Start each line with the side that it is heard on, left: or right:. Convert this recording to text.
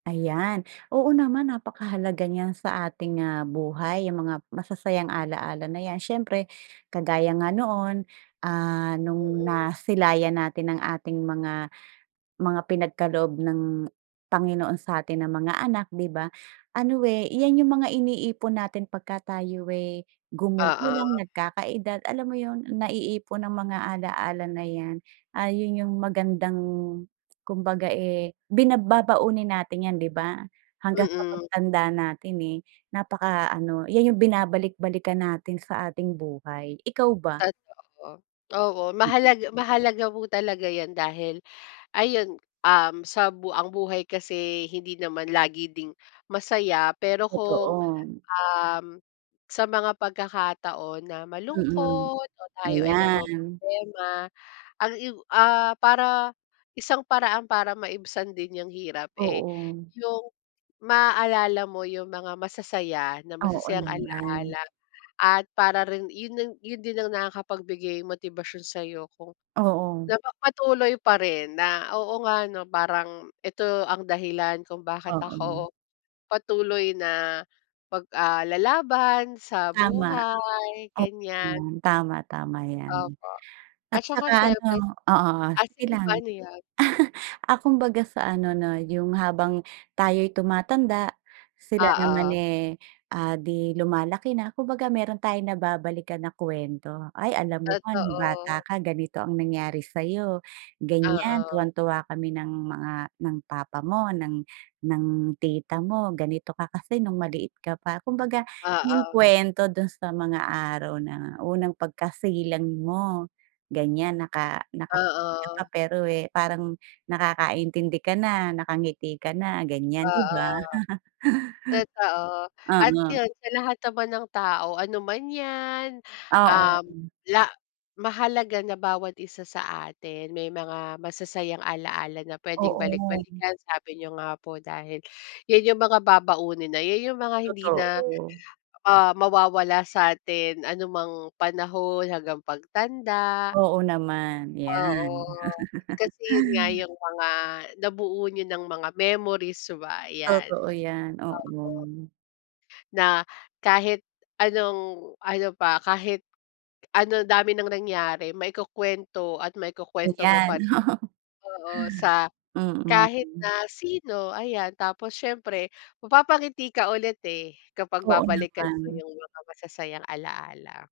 right: Ayan, oo naman napakahalaga niyan sa ating, ah, buhay yung mga masasayang alaala na yan. Siyempre kagaya nga noon, ah, nung
left: Mm.
right: nasilayan natin ang ating mga, mga pinagkaloob ng Panginoon sa atin na mga anak di ba? Ano, eh, yan yung mga iniipon natin pagka tayo, eh, gumugulang,
left: Oo.
right: nagkakaedad alam mo yun naiipon ang mga alaala na yan. Ah, yun yung magandang kumbaga, eh, bina babaunin natin yan di ba? Hanggang sa
left: Mm.
right: pagtanda natin, eh, napaka ano, yan yung binabalik-balikan natin sa ating buhay, ikaw ba?
left: Totoo. Oo
right: Mm.
left: mahalag mahalaga po talaga yan dahil ayun, um, sa bu ang buhay kasi hindi naman lagi ding masaya. Pero kung,
right: Totoo.
left: um, sa mga pagkakataon na
right: Mm,
left: malungkot o tayo ay
right: ayan.
left: namomroblema ang i ah, para, isang paraan para maibsan din yang hirap, eh,
right: Oo.
left: yung maalala mo yung mga masasaya na
right: Oo,
left: masasayang
right: naman.
left: alaala at para rin yun yun din ang nakakapagbigay motibasyon sayo kung
right: Oo.
left: napapatuloy pa rin na, "Oo nga 'no parang ito ang dahilan kung bakit
right: Oo.
left: ako patuloy na pag ah, lalaban sa
right: Tama,
left: buhay"
right: oo
left: ganyan.
right: naman. Tama, tama yan.
left: Opo,
right: At
left: at saka
right: tsaka
left: syiempre
right: ano oo,
left: ah,
right: sige
left: sige po
right: lang.
left: ano yun?
right: Ah, kumbaga sa ano na yung habang tayo'y tumatanda sila naman,
left: Oo.
right: eh, ah, di lumalaki na kumbaga mayro'n tayong nababalikan na kuwento. "Ay, alam mo ba nung bata
left: Totoo.
right: ka ganito ang nangyari sayo, ganyan
left: Oo.
right: tuwang-tuwa kami ng mga ng papa mo, ng ng tita mo ganito ka kasi nung maliit ka pa." Kumbaga yung
left: Oo.
right: kuwento do'n sa mga araw na unang pagkasilang mo ganyan "naka nakapikit ka pa
left: Oo.
right: pero, eh, parang nakakaintindi ka na, nakangiti ka na" ganyan, di
left: Oo.
right: ba?
left: Totoo at
right: Oo.
left: yun sa lahat naman ng tao ano man yan,
right: Oo.
left: um, la mahalaga na bawat isa sa atin may mga masasayang alaala na puwedeng
right: Oo.
left: balik-balikan. Sabi niyo nga po, dahil yun yung mga babaunin na yun yung mga hindi na,
right: Totoo.
left: ah, mawawala sa atin anumang panahon hanggang pagtanda.
right: Oo naman,
left: Oo.
right: yan.
left: Kasi yun nga yung mga nabuo niyo ng mga memories 'ba, yan,
right: Totoo yan,
left: opo.
right: oo.
left: Na kahit anong ano pa kahit ano dami ng nangyari maikukuwento at maikukuwento mo pa
right: Ayan,
left: rin,
right: oo.
left: oo. Sa
right: Mm.
left: kahit
right: Hmm.
left: na sino ayan tapos siyempre mapapangiti ka ulit, eh, kapag
right: Oo
left: babalikan mo
right: naman.
left: yung mga masasayang alaala.